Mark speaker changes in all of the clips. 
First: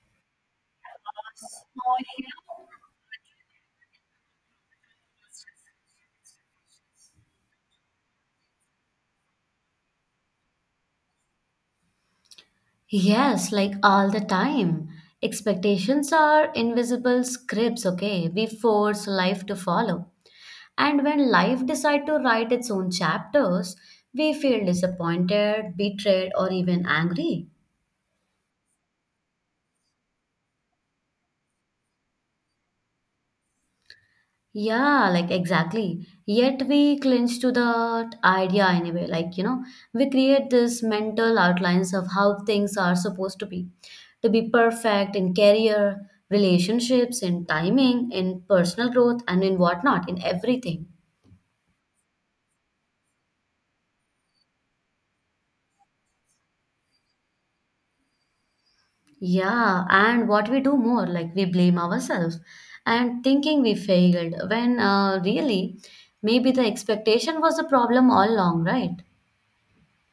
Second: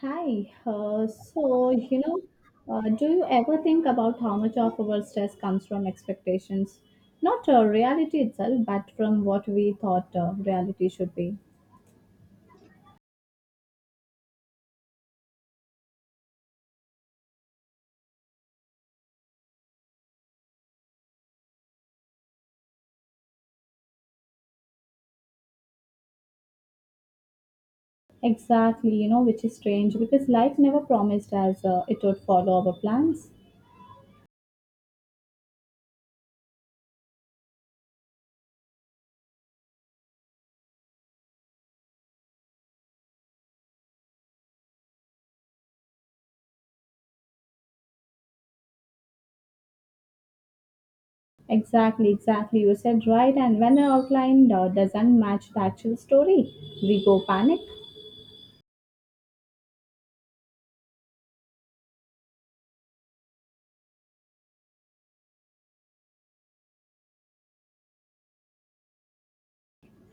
Speaker 1: Hi. So, do you ever think about how much of our stress comes from expectations? Not reality itself, but from what we thought reality should be.
Speaker 2: Yes, like all the time. Expectations are invisible scripts, okay? We force life to follow. And when life decides to write its own chapters, we feel disappointed, betrayed, or even angry.
Speaker 1: Exactly, which is strange because life never promised us it would follow our plans.
Speaker 2: Yeah, like exactly. Yet we clinch to that idea anyway. Like, you know, we create this mental outlines of how things are supposed to be perfect in career, relationships, in timing, in personal growth, and in whatnot, in everything.
Speaker 1: Exactly, exactly. You said right. And when an outline doesn't match the actual story, we go panic.
Speaker 2: Yeah, and what we do more, like we blame ourselves and thinking we failed when really maybe the expectation was the problem all along, right?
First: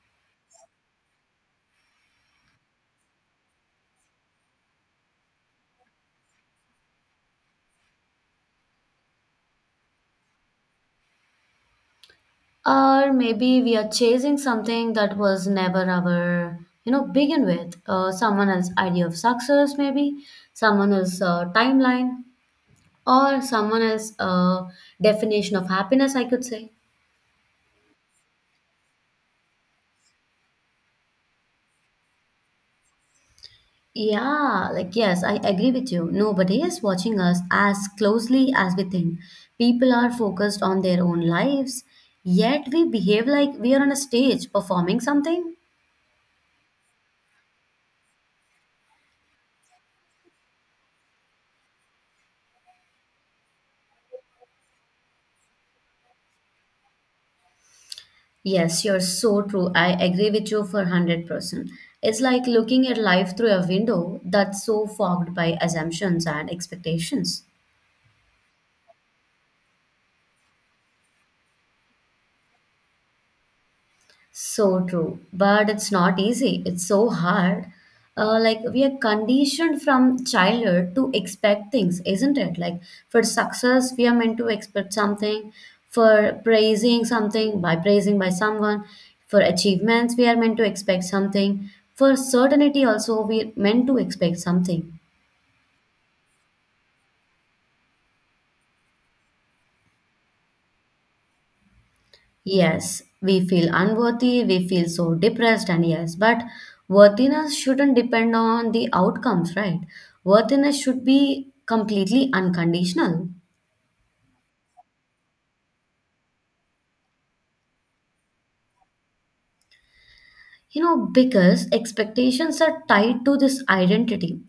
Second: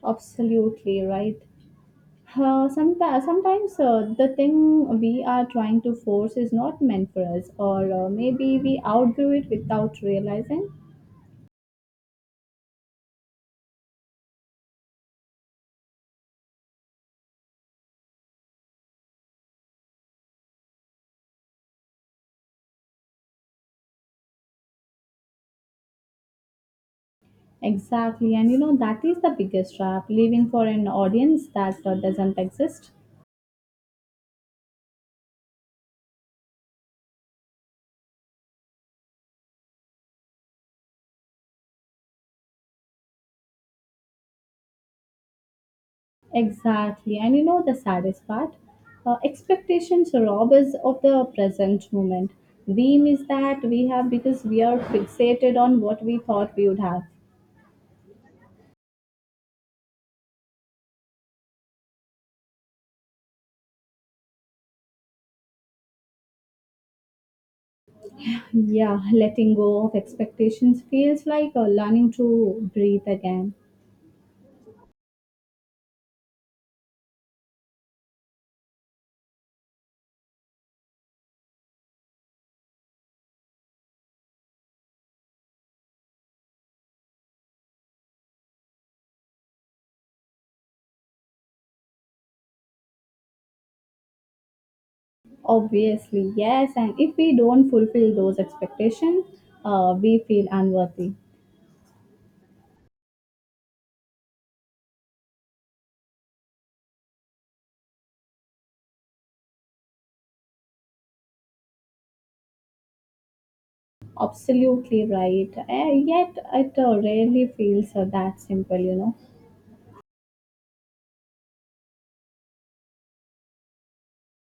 Speaker 1: Absolutely right. Sometimes the thing we are trying to force is not meant for us, or maybe we outgrew it without realizing.
Speaker 2: Or maybe we are chasing something that was never our, you know, begin with someone else's idea of success, maybe someone else's timeline or someone else's definition of happiness, I could say.
Speaker 1: Exactly, and you know that is the biggest trap leaving for an audience that doesn't exist.
Speaker 2: Yeah, like yes, I agree with you. Nobody is watching us as closely as we think. People are focused on their own lives, yet we behave like we are on a stage performing something.
Speaker 1: Exactly, and you know the saddest part, expectations rob us of the present moment. We miss that we have because we are fixated on what we thought we would have.
Speaker 2: Yes, you're so true. I agree with you for 100%. It's like looking at life through a window that's so fogged by assumptions and expectations.
Speaker 1: Yeah, letting go of expectations feels like learning to breathe again.
Speaker 2: So true, but it's not easy. It's so hard. Like we are conditioned from childhood to expect things, isn't it? Like for success, we are meant to expect something. For praising something by praising by someone, for achievements, we are meant to expect something. For certainty, also we are meant to expect something.
Speaker 1: Obviously, yes, and if we don't fulfill those expectations, we feel unworthy.
Speaker 2: Yes, we feel unworthy, we feel so depressed, and yes, but worthiness shouldn't depend on the outcomes, right? Worthiness should be completely unconditional.
Speaker 1: Absolutely right. Yet it rarely feels that simple.
Speaker 2: You know, because expectations are tied to this identity.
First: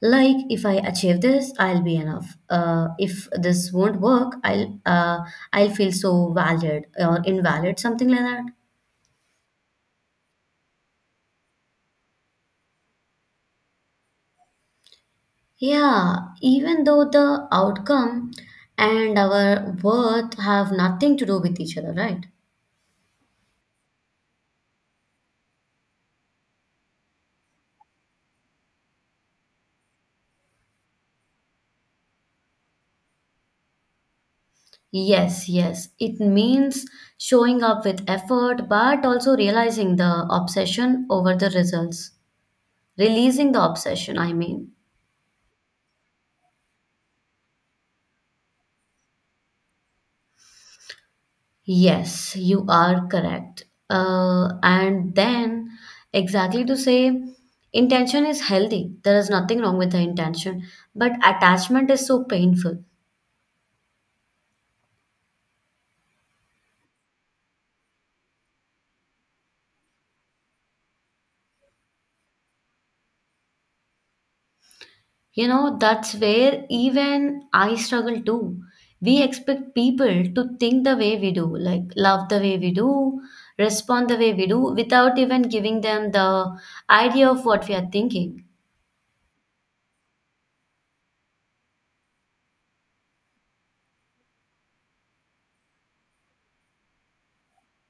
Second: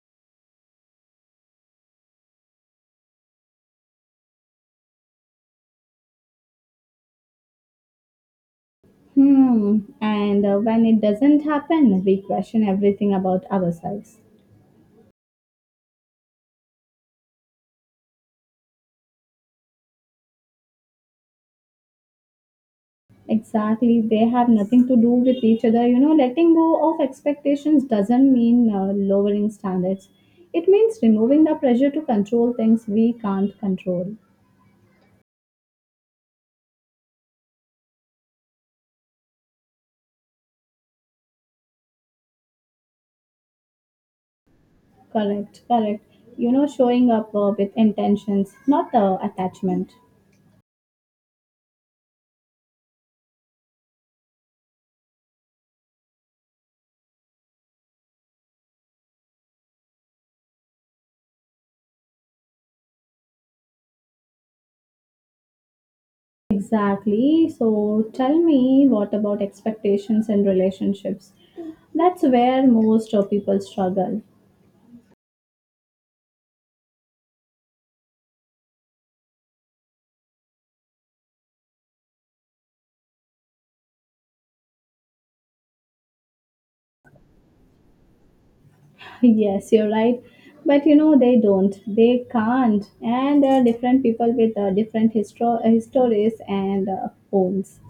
Speaker 2: Like, if I achieve this, I'll be enough. If this won't work, I'll feel so valid or invalid, something like that.
Speaker 1: Hmm. And when it doesn't happen, we question everything about ourselves.
Speaker 2: Yeah, even though the outcome and our worth have nothing to do with each other, right?
Speaker 1: Exactly. They have nothing to do with each other. You know, letting go of expectations doesn't mean lowering standards. It means removing the pressure to control things we can't control.
Speaker 2: Yes, yes. It means showing up with effort, but also realizing the obsession over the results. Releasing the obsession, I mean.
Speaker 1: Correct, correct. You know, showing up with intentions, not the attachment.
Speaker 2: Yes, you are correct. And then, exactly to say, intention is healthy. There is nothing wrong with the intention, but attachment is so painful.
Speaker 1: Exactly. So tell me, what about expectations in relationships? That's where most people struggle.
Speaker 2: You know, that's where even I struggle too. We expect people to think the way we do, like love the way we do, respond the way we do, without even giving them the idea of what we are thinking.
Speaker 1: Yes, you're right. But you know, they don't. They can't. And there are different people with different histories and homes.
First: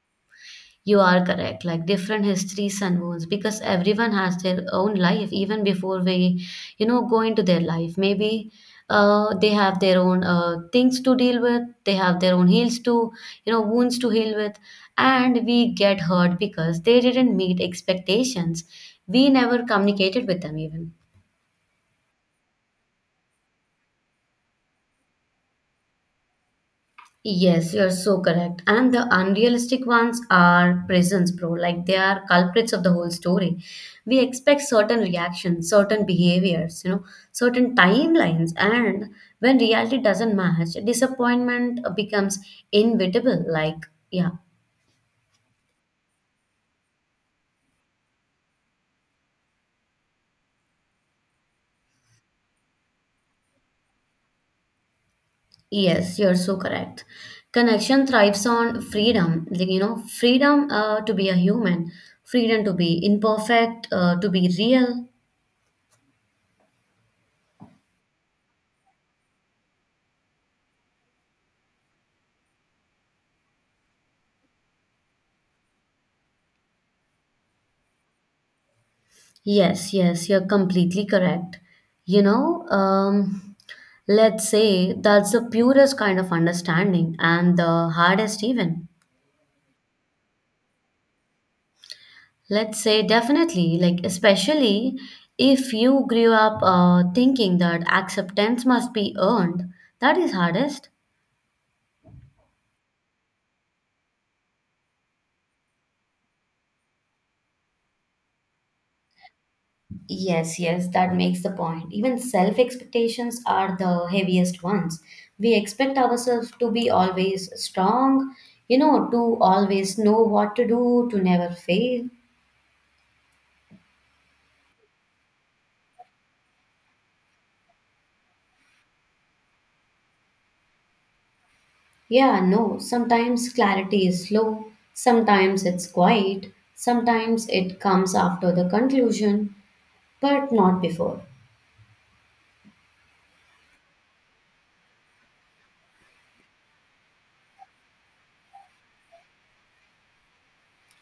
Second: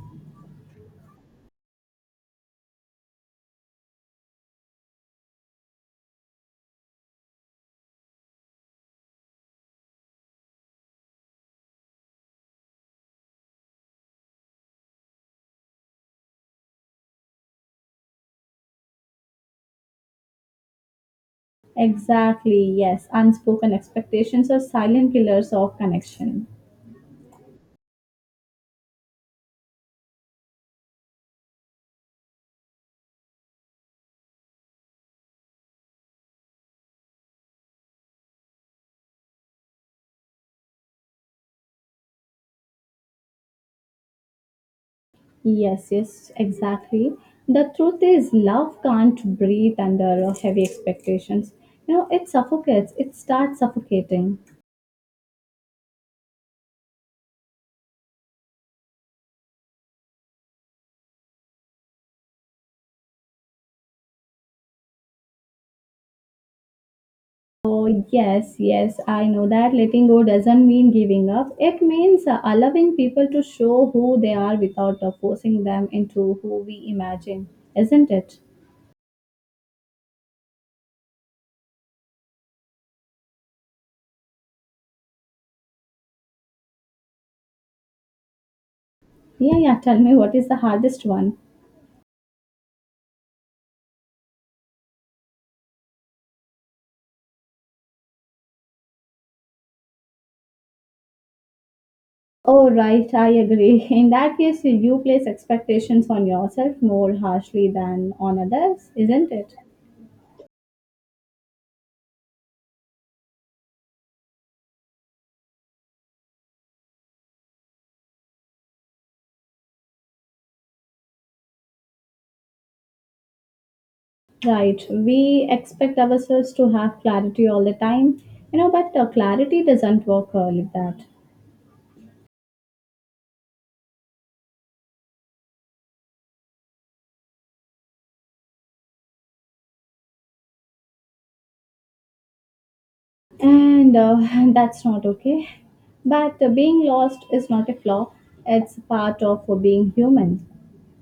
Speaker 2: You are correct. Like different histories and wounds, because everyone has their own life, even before we, you know, go into their life. Maybe they have their own things to deal with. They have their own heals to, you know, wounds to heal with, and we get hurt because they didn't meet expectations. We never communicated with them even.
Speaker 1: Exactly, yes. Unspoken expectations are silent killers of connection.
Speaker 2: Yes, you're so correct. And the unrealistic ones are prisons, bro. Like they are culprits of the whole story. We expect certain reactions, certain behaviors, you know, certain timelines. And when reality doesn't match, disappointment becomes inevitable. Like, yeah,
Speaker 1: Yes, yes, exactly. The truth is, love can't breathe under heavy expectations. You know, it suffocates, it starts suffocating.
Speaker 2: yes, you're so correct. Connection thrives on freedom. Like, you know, freedom to be a human, freedom to be imperfect, to be real.
Speaker 1: Oh, yes, yes, I know that letting go doesn't mean giving up. It means allowing people to show who they are without forcing them into who we imagine, isn't it?
Speaker 2: Yes, yes, you're completely correct. You know, let's say that's the purest kind of understanding and the hardest, even.
Speaker 1: Yeah, yeah, tell me, what is the hardest one?
Speaker 2: Let's say definitely, like, especially if you grew up thinking that acceptance must be earned, that is hardest.
Speaker 1: Oh, right, I agree. In that case, you place expectations on yourself more harshly than on others, isn't it?
Speaker 2: Yes, yes, that makes the point. Even self expectations are the heaviest ones. We expect ourselves to be always strong, you know, to always know what to do, to never fail.
Speaker 1: Right. We expect ourselves to have clarity all the time, but clarity doesn't work like that.
Speaker 2: Yeah, no, sometimes clarity is slow, sometimes it's quiet, sometimes it comes after the conclusion, but not before.
Speaker 1: And that's not okay. But being lost is not a flaw, it's part of being human.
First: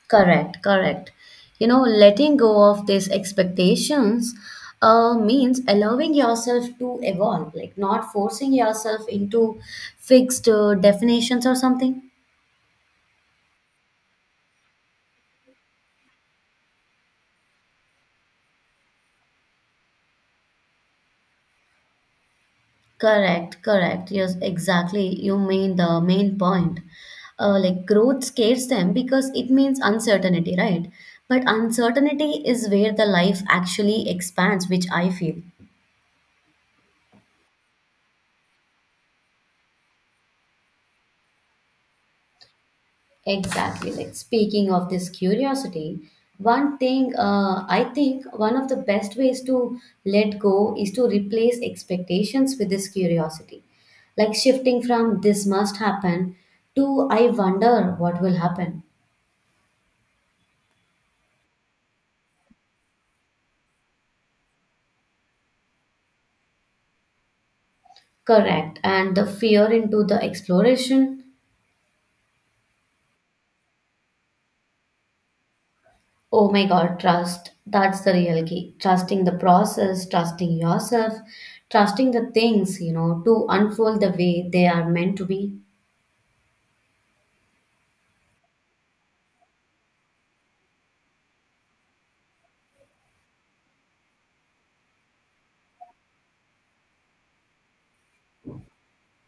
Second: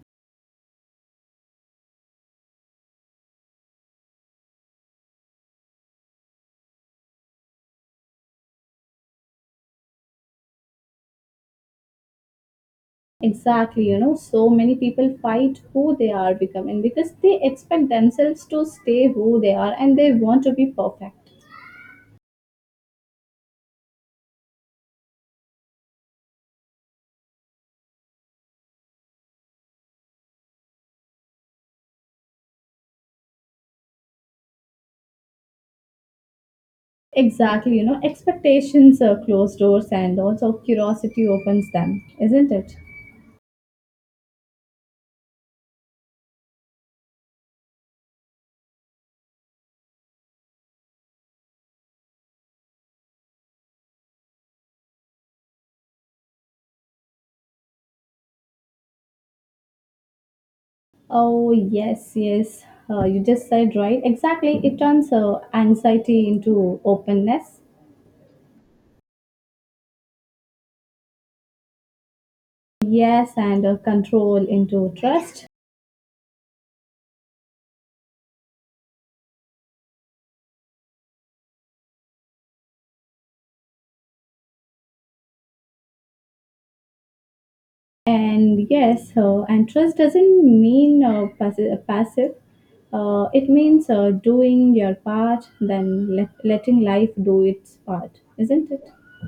Speaker 2: Correct, correct. You know, letting go of these expectations means allowing yourself to evolve, like not forcing yourself into fixed definitions or something.
Speaker 1: Exactly, so many people fight who they are becoming because they expect themselves to stay who they are and they want to be perfect.
Speaker 2: Correct, correct. Yes, exactly. You mean the main point. Like growth scares them because it means uncertainty, right? But uncertainty is where the life actually expands, which I feel.
Speaker 1: Exactly, expectations close doors, and also curiosity opens them, isn't it?
Speaker 2: Exactly. Like speaking of this curiosity, one thing I think one of the best ways to let go is to replace expectations with this curiosity. Like shifting from this must happen to I wonder what will happen.
Speaker 1: Oh, yes, yes. You just said right. Exactly. It turns anxiety into openness.
Speaker 2: Correct. And the fear into the exploration.
Speaker 1: Yes, and control into trust.
Speaker 2: Oh my God, trust. That's the real key. Trusting the process, trusting yourself, trusting the things, you know, to unfold the way they are meant to be.
Speaker 1: And yes, and trust doesn't mean passive. It means doing your part, then letting life do its part, isn't it?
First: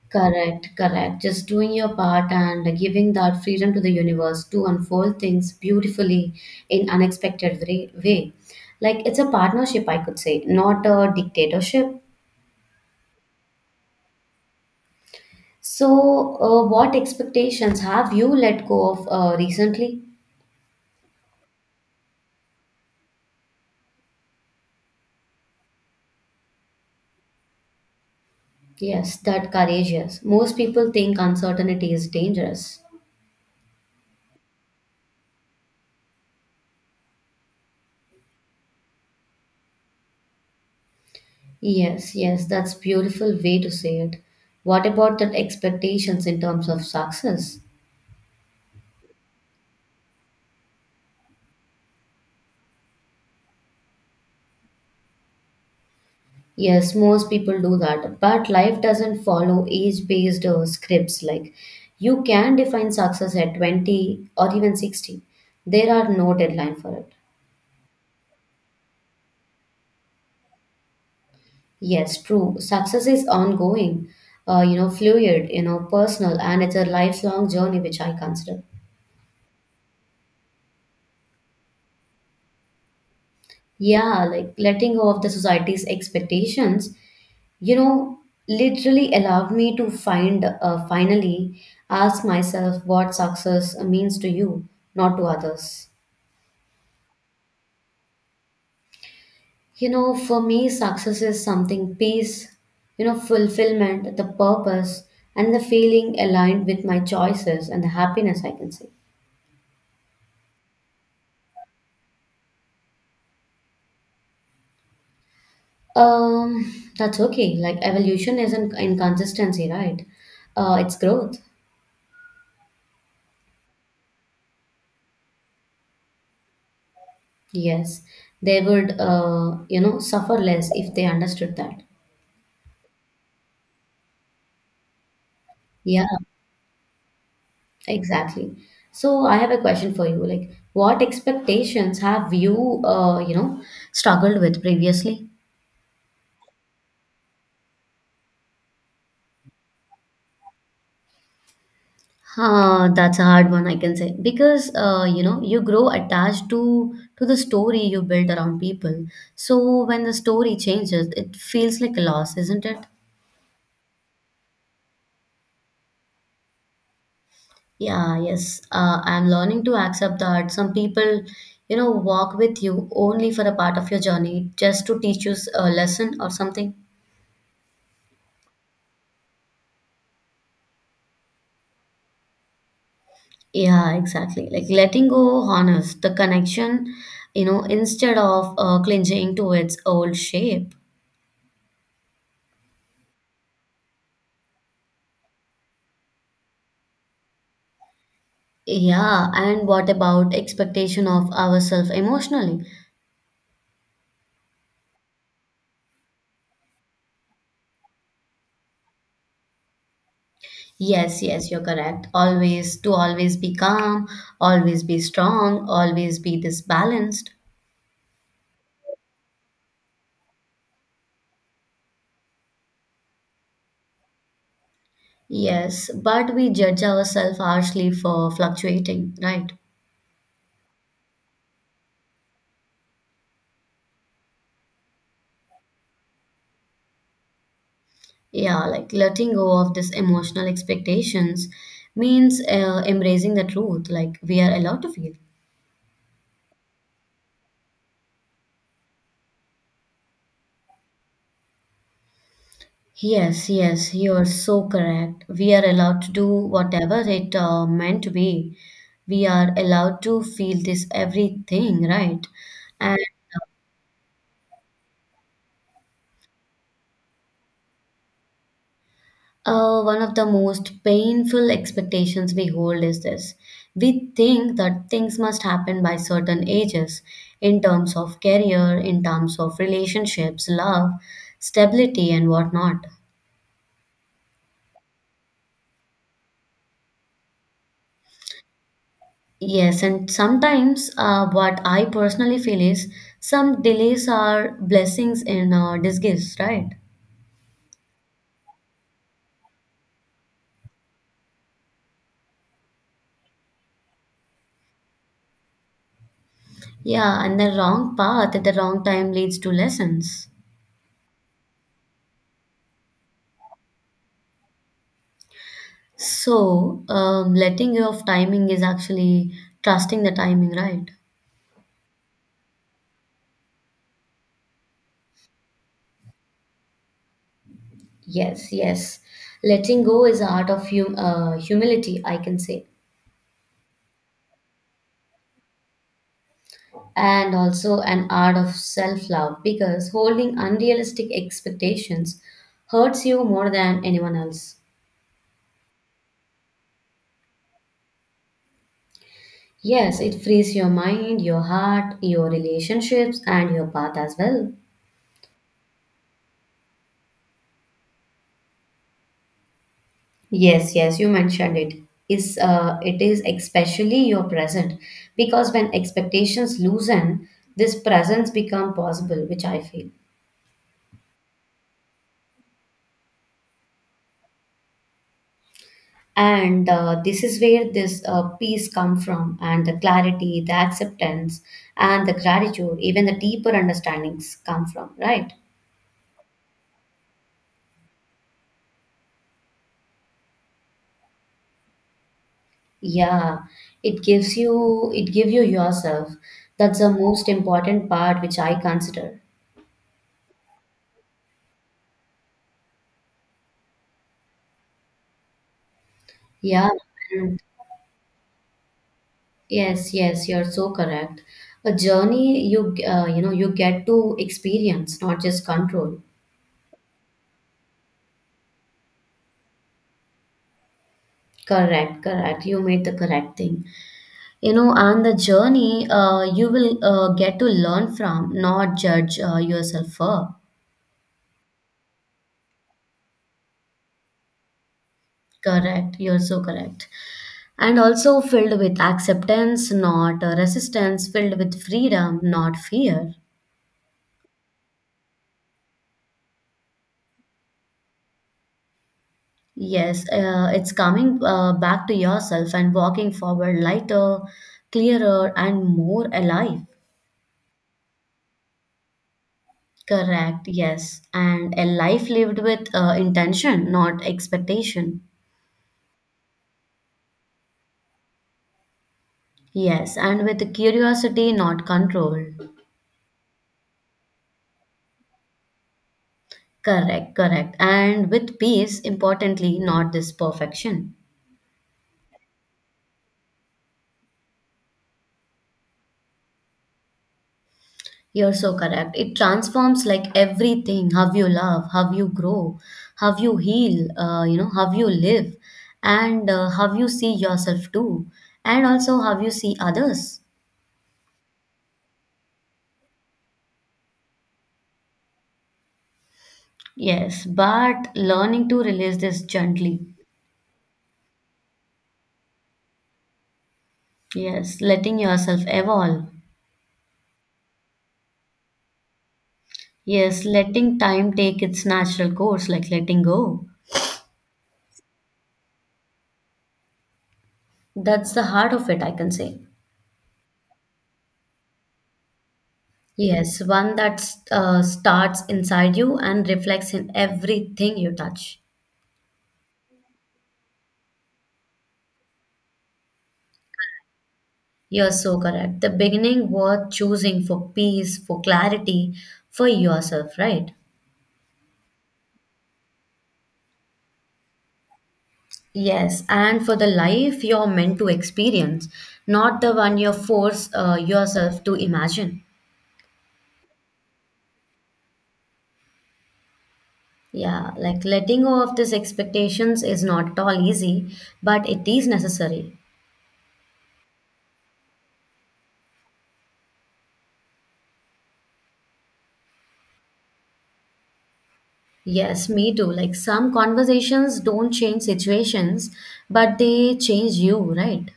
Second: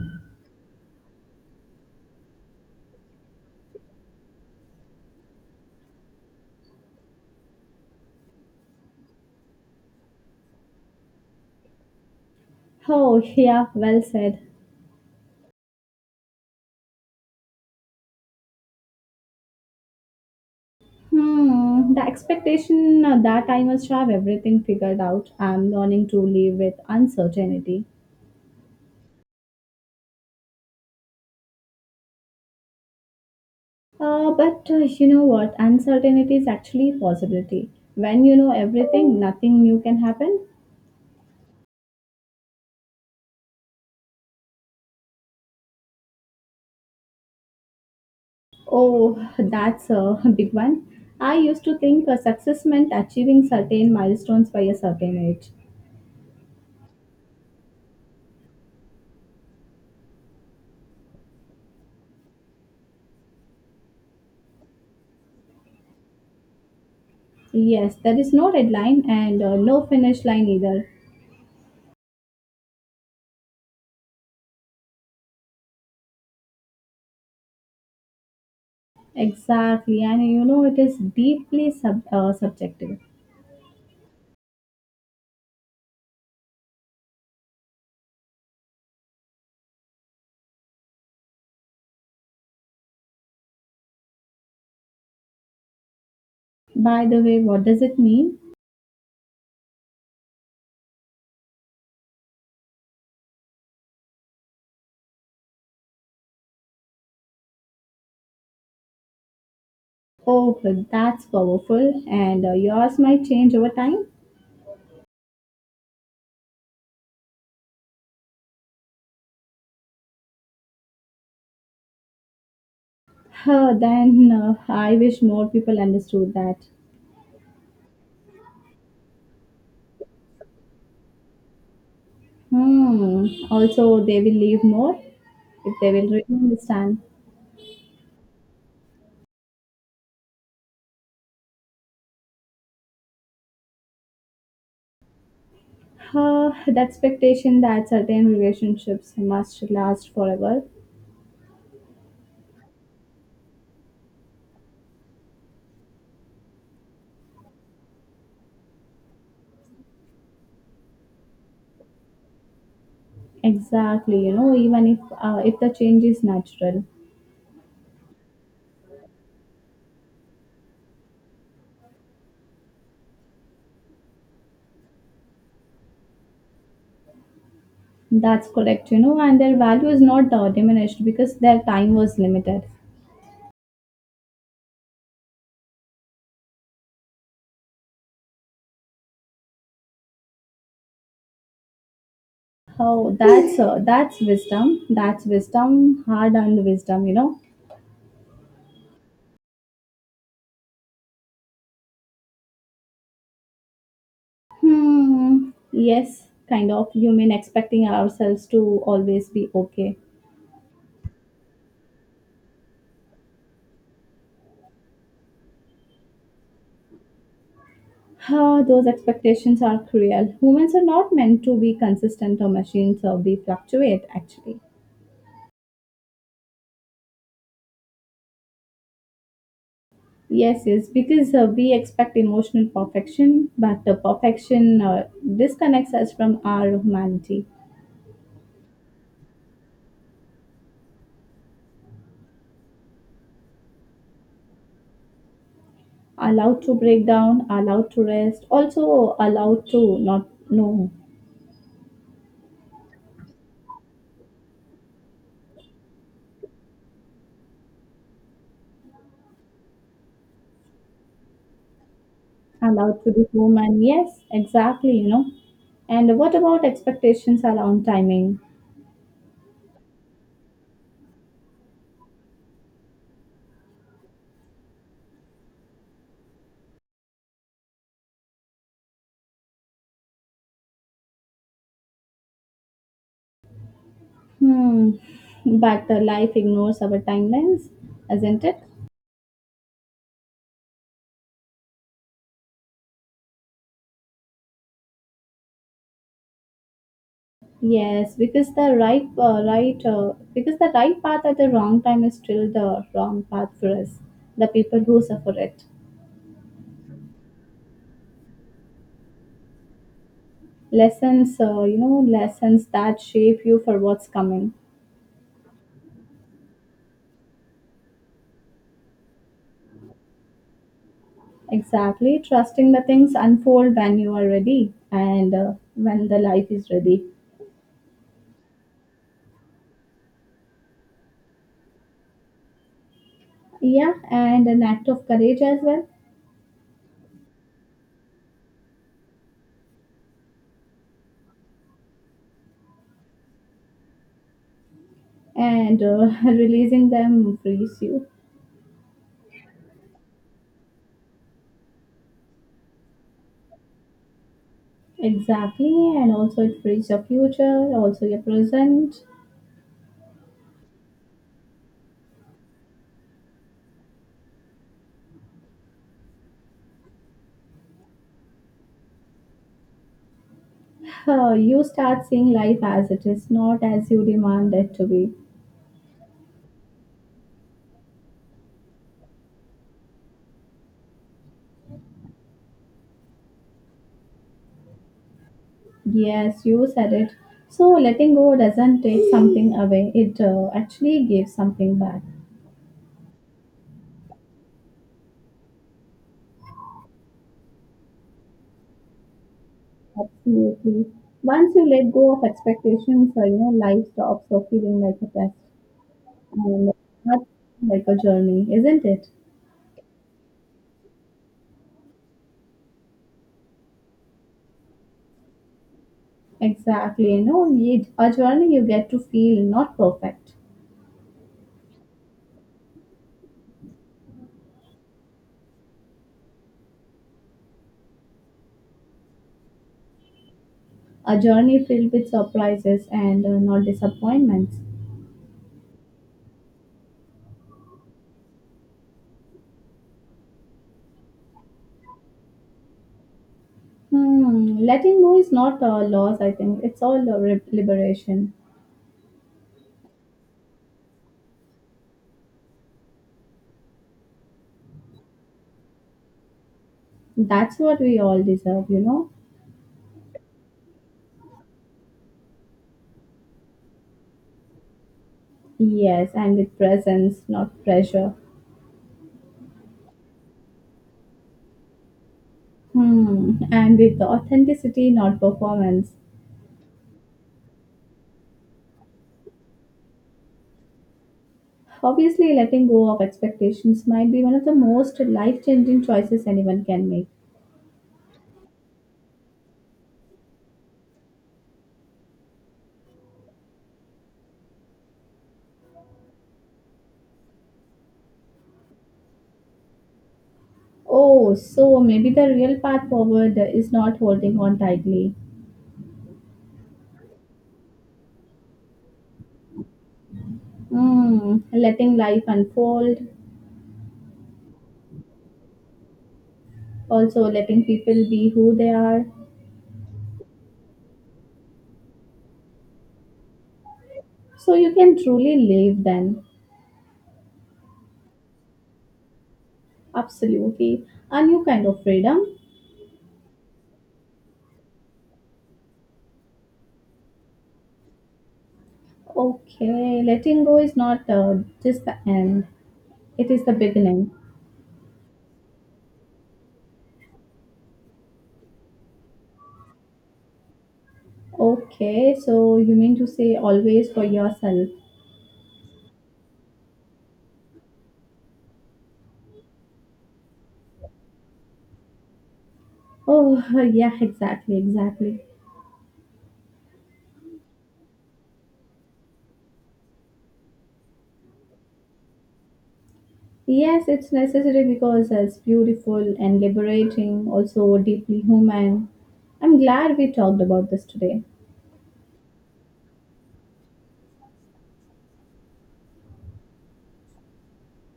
Speaker 2: Correct, correct. Just doing your part and giving that freedom to the universe to unfold things beautifully in unexpected way. Like it's a partnership, I could say, not a dictatorship.
Speaker 1: Oh, yeah, well said.
Speaker 2: So, what expectations have you let go of recently?
Speaker 1: The expectation that I must have everything figured out. I'm learning to live with uncertainty.
Speaker 2: Yes, that courageous. Most people think uncertainty is dangerous.
Speaker 1: But you know what? Uncertainty is actually a possibility. When you know everything, nothing new can happen.
Speaker 2: Yes, yes, that's beautiful way to say it. What about that expectations in terms of success?
Speaker 1: Oh, that's a big one. I used to think a success meant achieving certain milestones by a certain age.
Speaker 2: Yes, most people do that. But life doesn't follow age based scripts. Like, you can define success at 20 or even 60. There are no deadline for it.
Speaker 1: Yes, there is no red line and no finish line either.
Speaker 2: Yes, true. Success is ongoing, you know, fluid, you know, personal, and it's a lifelong journey, which I consider.
Speaker 1: Exactly, and you know it is deeply subjective.
Speaker 2: Yeah, like letting go of the society's expectations, you know, literally allowed me to find, finally, ask myself what success means to you, not to others.
Speaker 1: By the way, what does it mean?
Speaker 2: You know, for me, success is something peace, you know, fulfillment, the purpose, and the feeling aligned with my choices and the happiness I can see.
Speaker 1: Oh, well, that's powerful, and yours might change over time.
Speaker 2: Um, that's okay. Like evolution isn't inconsistency, right? It's growth.
Speaker 1: Huh, then I wish more people understood that.
Speaker 2: Yes, they would, you know, suffer less if they understood that.
Speaker 1: Hmm. Also, they will leave more if they
Speaker 2: Yeah,
Speaker 1: will really understand.
Speaker 2: exactly. So I have a question for you. Like, what expectations have you, you know, struggled with previously?
Speaker 1: The expectation that certain relationships must last forever.
Speaker 2: Huh, that's a hard one, I can say, because you know you grow attached to the story you built around people. So when the story changes, it feels like a loss, isn't it?
Speaker 1: Exactly, even if the change is natural.
Speaker 2: Yeah, yes. I'm learning to accept that some people, you know, walk with you only for a part of your journey, just to teach you a lesson or something.
Speaker 1: That's correct, and their value is not diminished because their time was limited.
Speaker 2: Yeah, exactly. Like letting go honors the connection, you know, instead of clinging to its old shape.
Speaker 1: Oh, that's wisdom. That's wisdom, hard-earned wisdom,
Speaker 2: Yeah, and what about expectation of ourselves emotionally?
Speaker 1: Hmm. Yes, kind of. You mean expecting ourselves to always be okay.
Speaker 2: Yes, yes, you're correct. Always to always be calm, always be strong, always be this balanced.
Speaker 1: Those expectations are cruel. Humans are not meant to be consistent or machines, or we fluctuate actually.
Speaker 2: Yes, but we judge ourselves harshly for fluctuating, right?
Speaker 1: Yes, yes, because we expect emotional perfection, but the perfection disconnects us from our humanity.
Speaker 2: Yeah, like letting go of this emotional expectations means embracing the truth, like we are allowed to feel.
Speaker 1: Allowed to break down, allowed to rest, also allowed to not know,
Speaker 2: Yes, yes, you are so correct. We are allowed to do whatever it meant to be. We are allowed to feel this everything, right? And
Speaker 1: allowed to be human. Yes, exactly. And what about expectations around timing?
Speaker 2: One of the most painful expectations we hold is this. We think that things must happen by certain ages in terms of career, in terms of relationships, love, stability, and whatnot.
Speaker 1: Hmm, but life ignores our timelines, isn't it?
Speaker 2: Yes, and sometimes what I personally feel is some delays are blessings in disguise, right?
Speaker 1: Yes, because the right path at the wrong time is still the wrong path for us, the people who suffer it.
Speaker 2: Yeah, and the wrong path at the wrong time leads to lessons.
Speaker 1: Lessons that shape you for what's coming.
Speaker 2: So, letting go of timing is actually trusting the timing, right?
Speaker 1: Exactly, trusting the things unfold when you are ready and when the life is ready.
Speaker 2: Yes, yes. Letting go is art of humility, I can say,
Speaker 1: Yeah, and an act of courage as well,
Speaker 2: and also an art of self-love because holding unrealistic expectations hurts you more than anyone else.
Speaker 1: and releasing them frees you.
Speaker 2: Yes, it frees your mind, your heart, your relationships, and your path as well.
Speaker 1: Exactly, and also it frees your future, also your present.
Speaker 2: Yes, yes, you mentioned it. Is it is especially your present because when expectations loosen, this presence become possible, which I feel.
Speaker 1: You start seeing life as it is, not as you demand it to be.
Speaker 2: And This is where this peace come from, and the clarity, the acceptance, and the gratitude, even the deeper understandings come from, right?
Speaker 1: Yes, you said it. So letting go doesn't take something away, it actually gives something back.
Speaker 2: Yeah, it gives you it give you yourself. That's the most important part which I consider.
Speaker 1: Absolutely. Once you let go of expectations, life stops feeling like a test
Speaker 2: Yeah,
Speaker 1: and starts
Speaker 2: and
Speaker 1: like a journey, isn't it?
Speaker 2: yes, yes, you're so correct. A journey you you know you get to experience, not just control.
Speaker 1: Exactly. No, a journey you get to feel not perfect,
Speaker 2: Correct, correct. You made the correct thing. You know, on the journey, you will get to learn from, not judge yourself for.
Speaker 1: a journey filled with surprises and not disappointments.
Speaker 2: Correct. You're so correct. And also filled with acceptance, not resistance, filled with freedom, not fear.
Speaker 1: Letting go is not a loss, I think. It's all a liberation.
Speaker 2: Yes, it's coming back to yourself and walking forward lighter, clearer, and more alive.
Speaker 1: That's what we all deserve, you know?
Speaker 2: Correct, yes. And a life lived with intention, not expectation.
Speaker 1: Yes, and with presence, not pressure.
Speaker 2: Yes, and with curiosity, not control.
Speaker 1: And with the authenticity, not performance.
Speaker 2: Correct, correct. And with peace, importantly, not this perfection.
Speaker 1: Obviously, letting go of expectations might be one of the most life changing choices anyone can make.
Speaker 2: You're so correct. It transforms like everything, how you love, how you grow, how you heal, you know, how you live, and how you see yourself too, and also how you see others.
Speaker 1: Oh, so maybe the real path forward is not holding on tightly.
Speaker 2: Yes, but learning to release this gently.
Speaker 1: Letting life unfold,
Speaker 2: Yes, letting yourself evolve.
Speaker 1: also letting people be who they are.
Speaker 2: Yes, letting time take its natural course, like letting go.
Speaker 1: So you can truly live then.
Speaker 2: That's the heart of it, I can say.
Speaker 1: Absolutely. A new kind of freedom.
Speaker 2: Yes, one that starts inside you and reflects in everything you touch.
Speaker 1: Okay, letting go is not just the end, it is the beginning.
Speaker 2: You're so correct. The beginning worth choosing for peace, for clarity, for yourself, right?
Speaker 1: Okay, so you mean to say always for yourself?
Speaker 2: Yes, and for the life you're meant to experience, not the one you force yourself to imagine.
Speaker 1: Oh, yeah, exactly, exactly.
Speaker 2: Yeah, like letting go of these expectations is not at all easy, but it is necessary.
Speaker 1: Yes, it's necessary because it's beautiful and liberating, also deeply human. I'm glad we talked about this today.
Speaker 2: Yes, me too. Like some conversations don't change situations, but they change you, right?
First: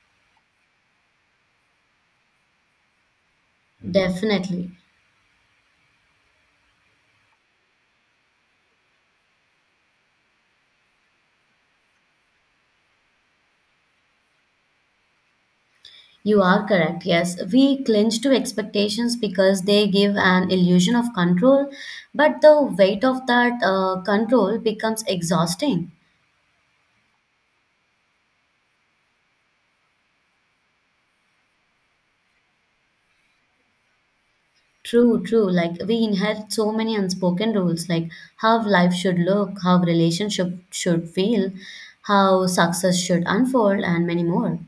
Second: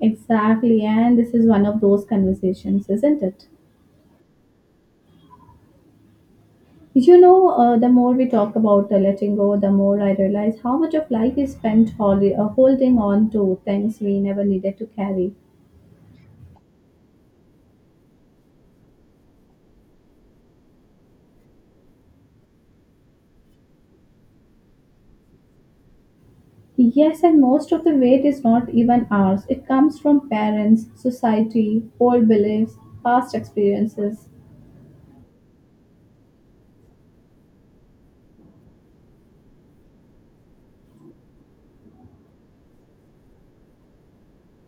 Speaker 1: Exactly, and this is one of those conversations, isn't it?
Speaker 2: Definitely.
Speaker 1: The more we talk about the letting go, the more I realize how much of life is spent holding on to things we never needed to carry.
Speaker 2: You are correct. Yes, we cling to expectations because they give an illusion of control, but the weight of that control becomes exhausting.
Speaker 1: Yes, and most of the weight is not even ours. It comes from parents, society, old beliefs, past experiences.
Speaker 2: True, true. Like we inherit so many unspoken rules, like how life should look, how relationship should feel, how success should unfold, and many more.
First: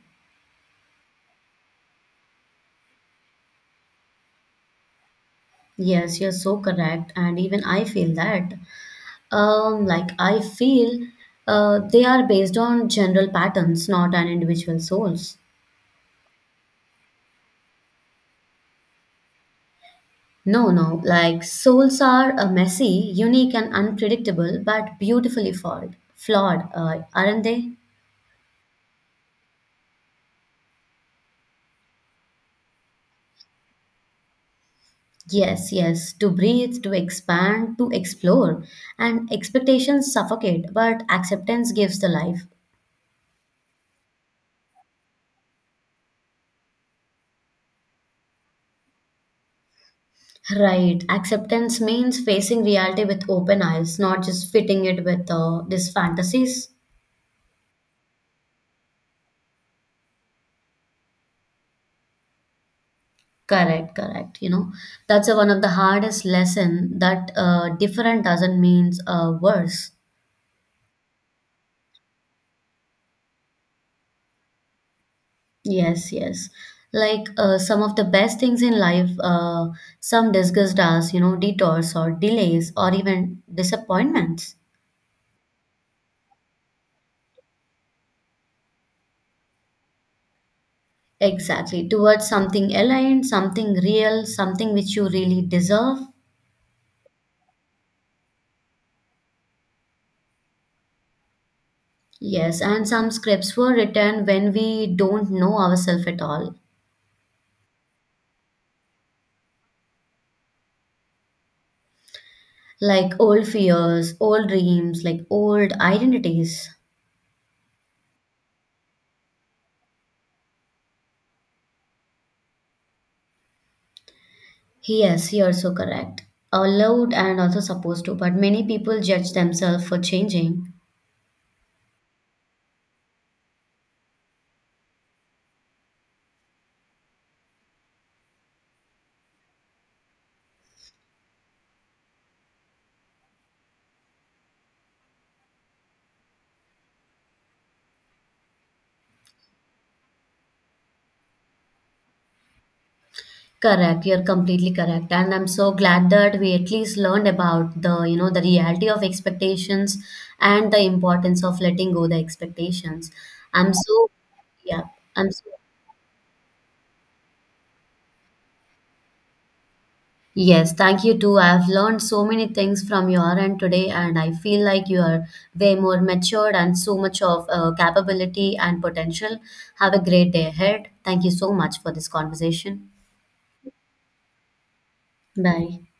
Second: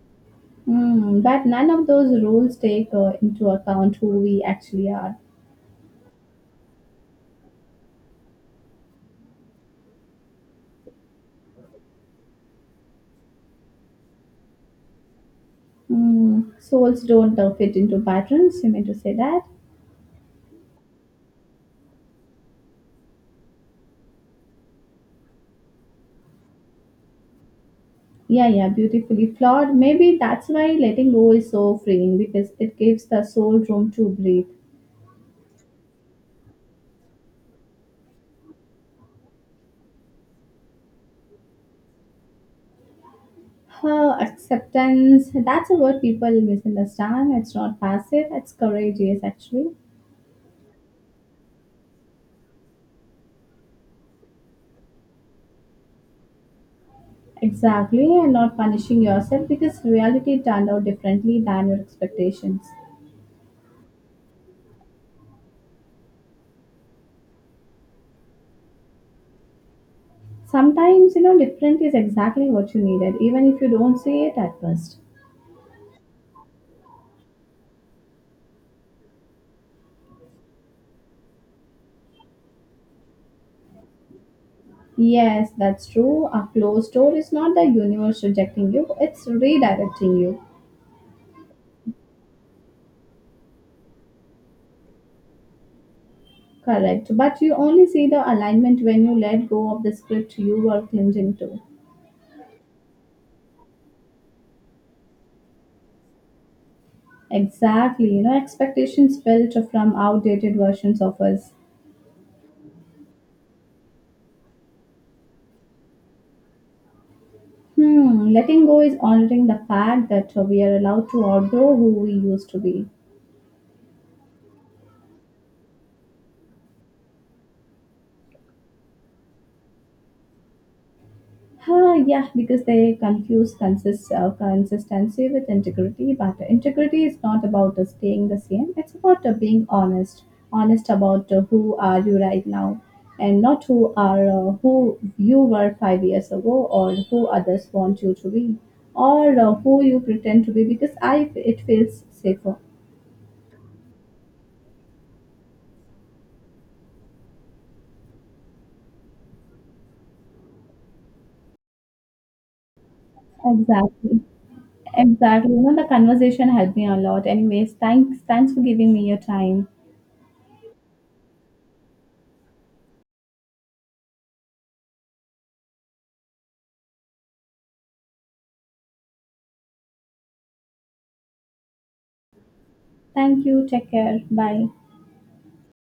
Speaker 1: But none of those rules take into account who we actually are.
Speaker 2: Yes, you're so correct, and even I feel that. Like I feel, they are based on general patterns, not on individual souls.
Speaker 1: Souls don't fit into patterns, you mean to say that?
Speaker 2: No, no, like souls are messy, unique, and unpredictable, but beautifully flawed. Flawed, aren't they?
Speaker 1: Yeah, yeah, beautifully flawed. Maybe that's why letting go is so freeing because it gives the soul room to breathe.
Speaker 2: Yes, yes, to breathe, to expand, to explore. And expectations suffocate, but acceptance gives the life.
Speaker 1: Her acceptance, that's a word people misunderstand. It's not passive, it's courageous actually.
Speaker 2: Right, acceptance means facing reality with open eyes, not just fitting it with these fantasies.
Speaker 1: Exactly, and not punishing yourself because reality turned out differently than your expectations.
Speaker 2: Correct, correct. You know, that's one of the hardest lesson that different doesn't means worse.
Speaker 1: Sometimes, different is exactly what you needed, even if you don't see it at first.
Speaker 2: Yes, yes. Like some of the best things in life, some disgust us, you know, detours or delays or even disappointments.
Speaker 1: Yes, that's true. A closed door is not the universe rejecting you, it's redirecting you.
Speaker 2: Exactly, towards something aligned, something real, something which you really deserve.
Speaker 1: Correct. But you only see the alignment when you let go of the script you were clinging to.
Speaker 2: Yes, and some scripts were written when we don't know ourselves at all,
Speaker 1: Exactly. You know, expectations built from outdated versions of us.
Speaker 2: like old fears, old dreams, like old identities.
Speaker 1: Hmm. Letting go is honoring the fact that we are allowed to outgrow who we used to be.
Speaker 2: Yes, you're so correct. Allowed and also supposed to, but many people judge themselves for changing.
Speaker 1: Yeah, because they confuse consistency with integrity. But integrity is not about staying the same. It's about being honest, about who are you right now, and not who you were 5 years ago, or who others want you to be, or who you pretend to be. Because it feels safer.
Speaker 2: Correct. You're completely correct. And I'm so glad that we at least learned about the, you know, the reality of expectations and the importance of letting go the expectations. I'm so,
Speaker 1: Exactly.
Speaker 2: yeah, I'm so,
Speaker 1: Exactly. You know, the conversation helped me a lot. Anyways, thanks. Thanks for giving me your time.
Speaker 2: yes, thank you too. I've learned so many things from your end today, and I feel like you are way more matured and so much of capability and potential. Have a great day ahead. Thank you so much for this conversation.
Speaker 1: Thank you. Take care. Bye.
Speaker 2: Bye.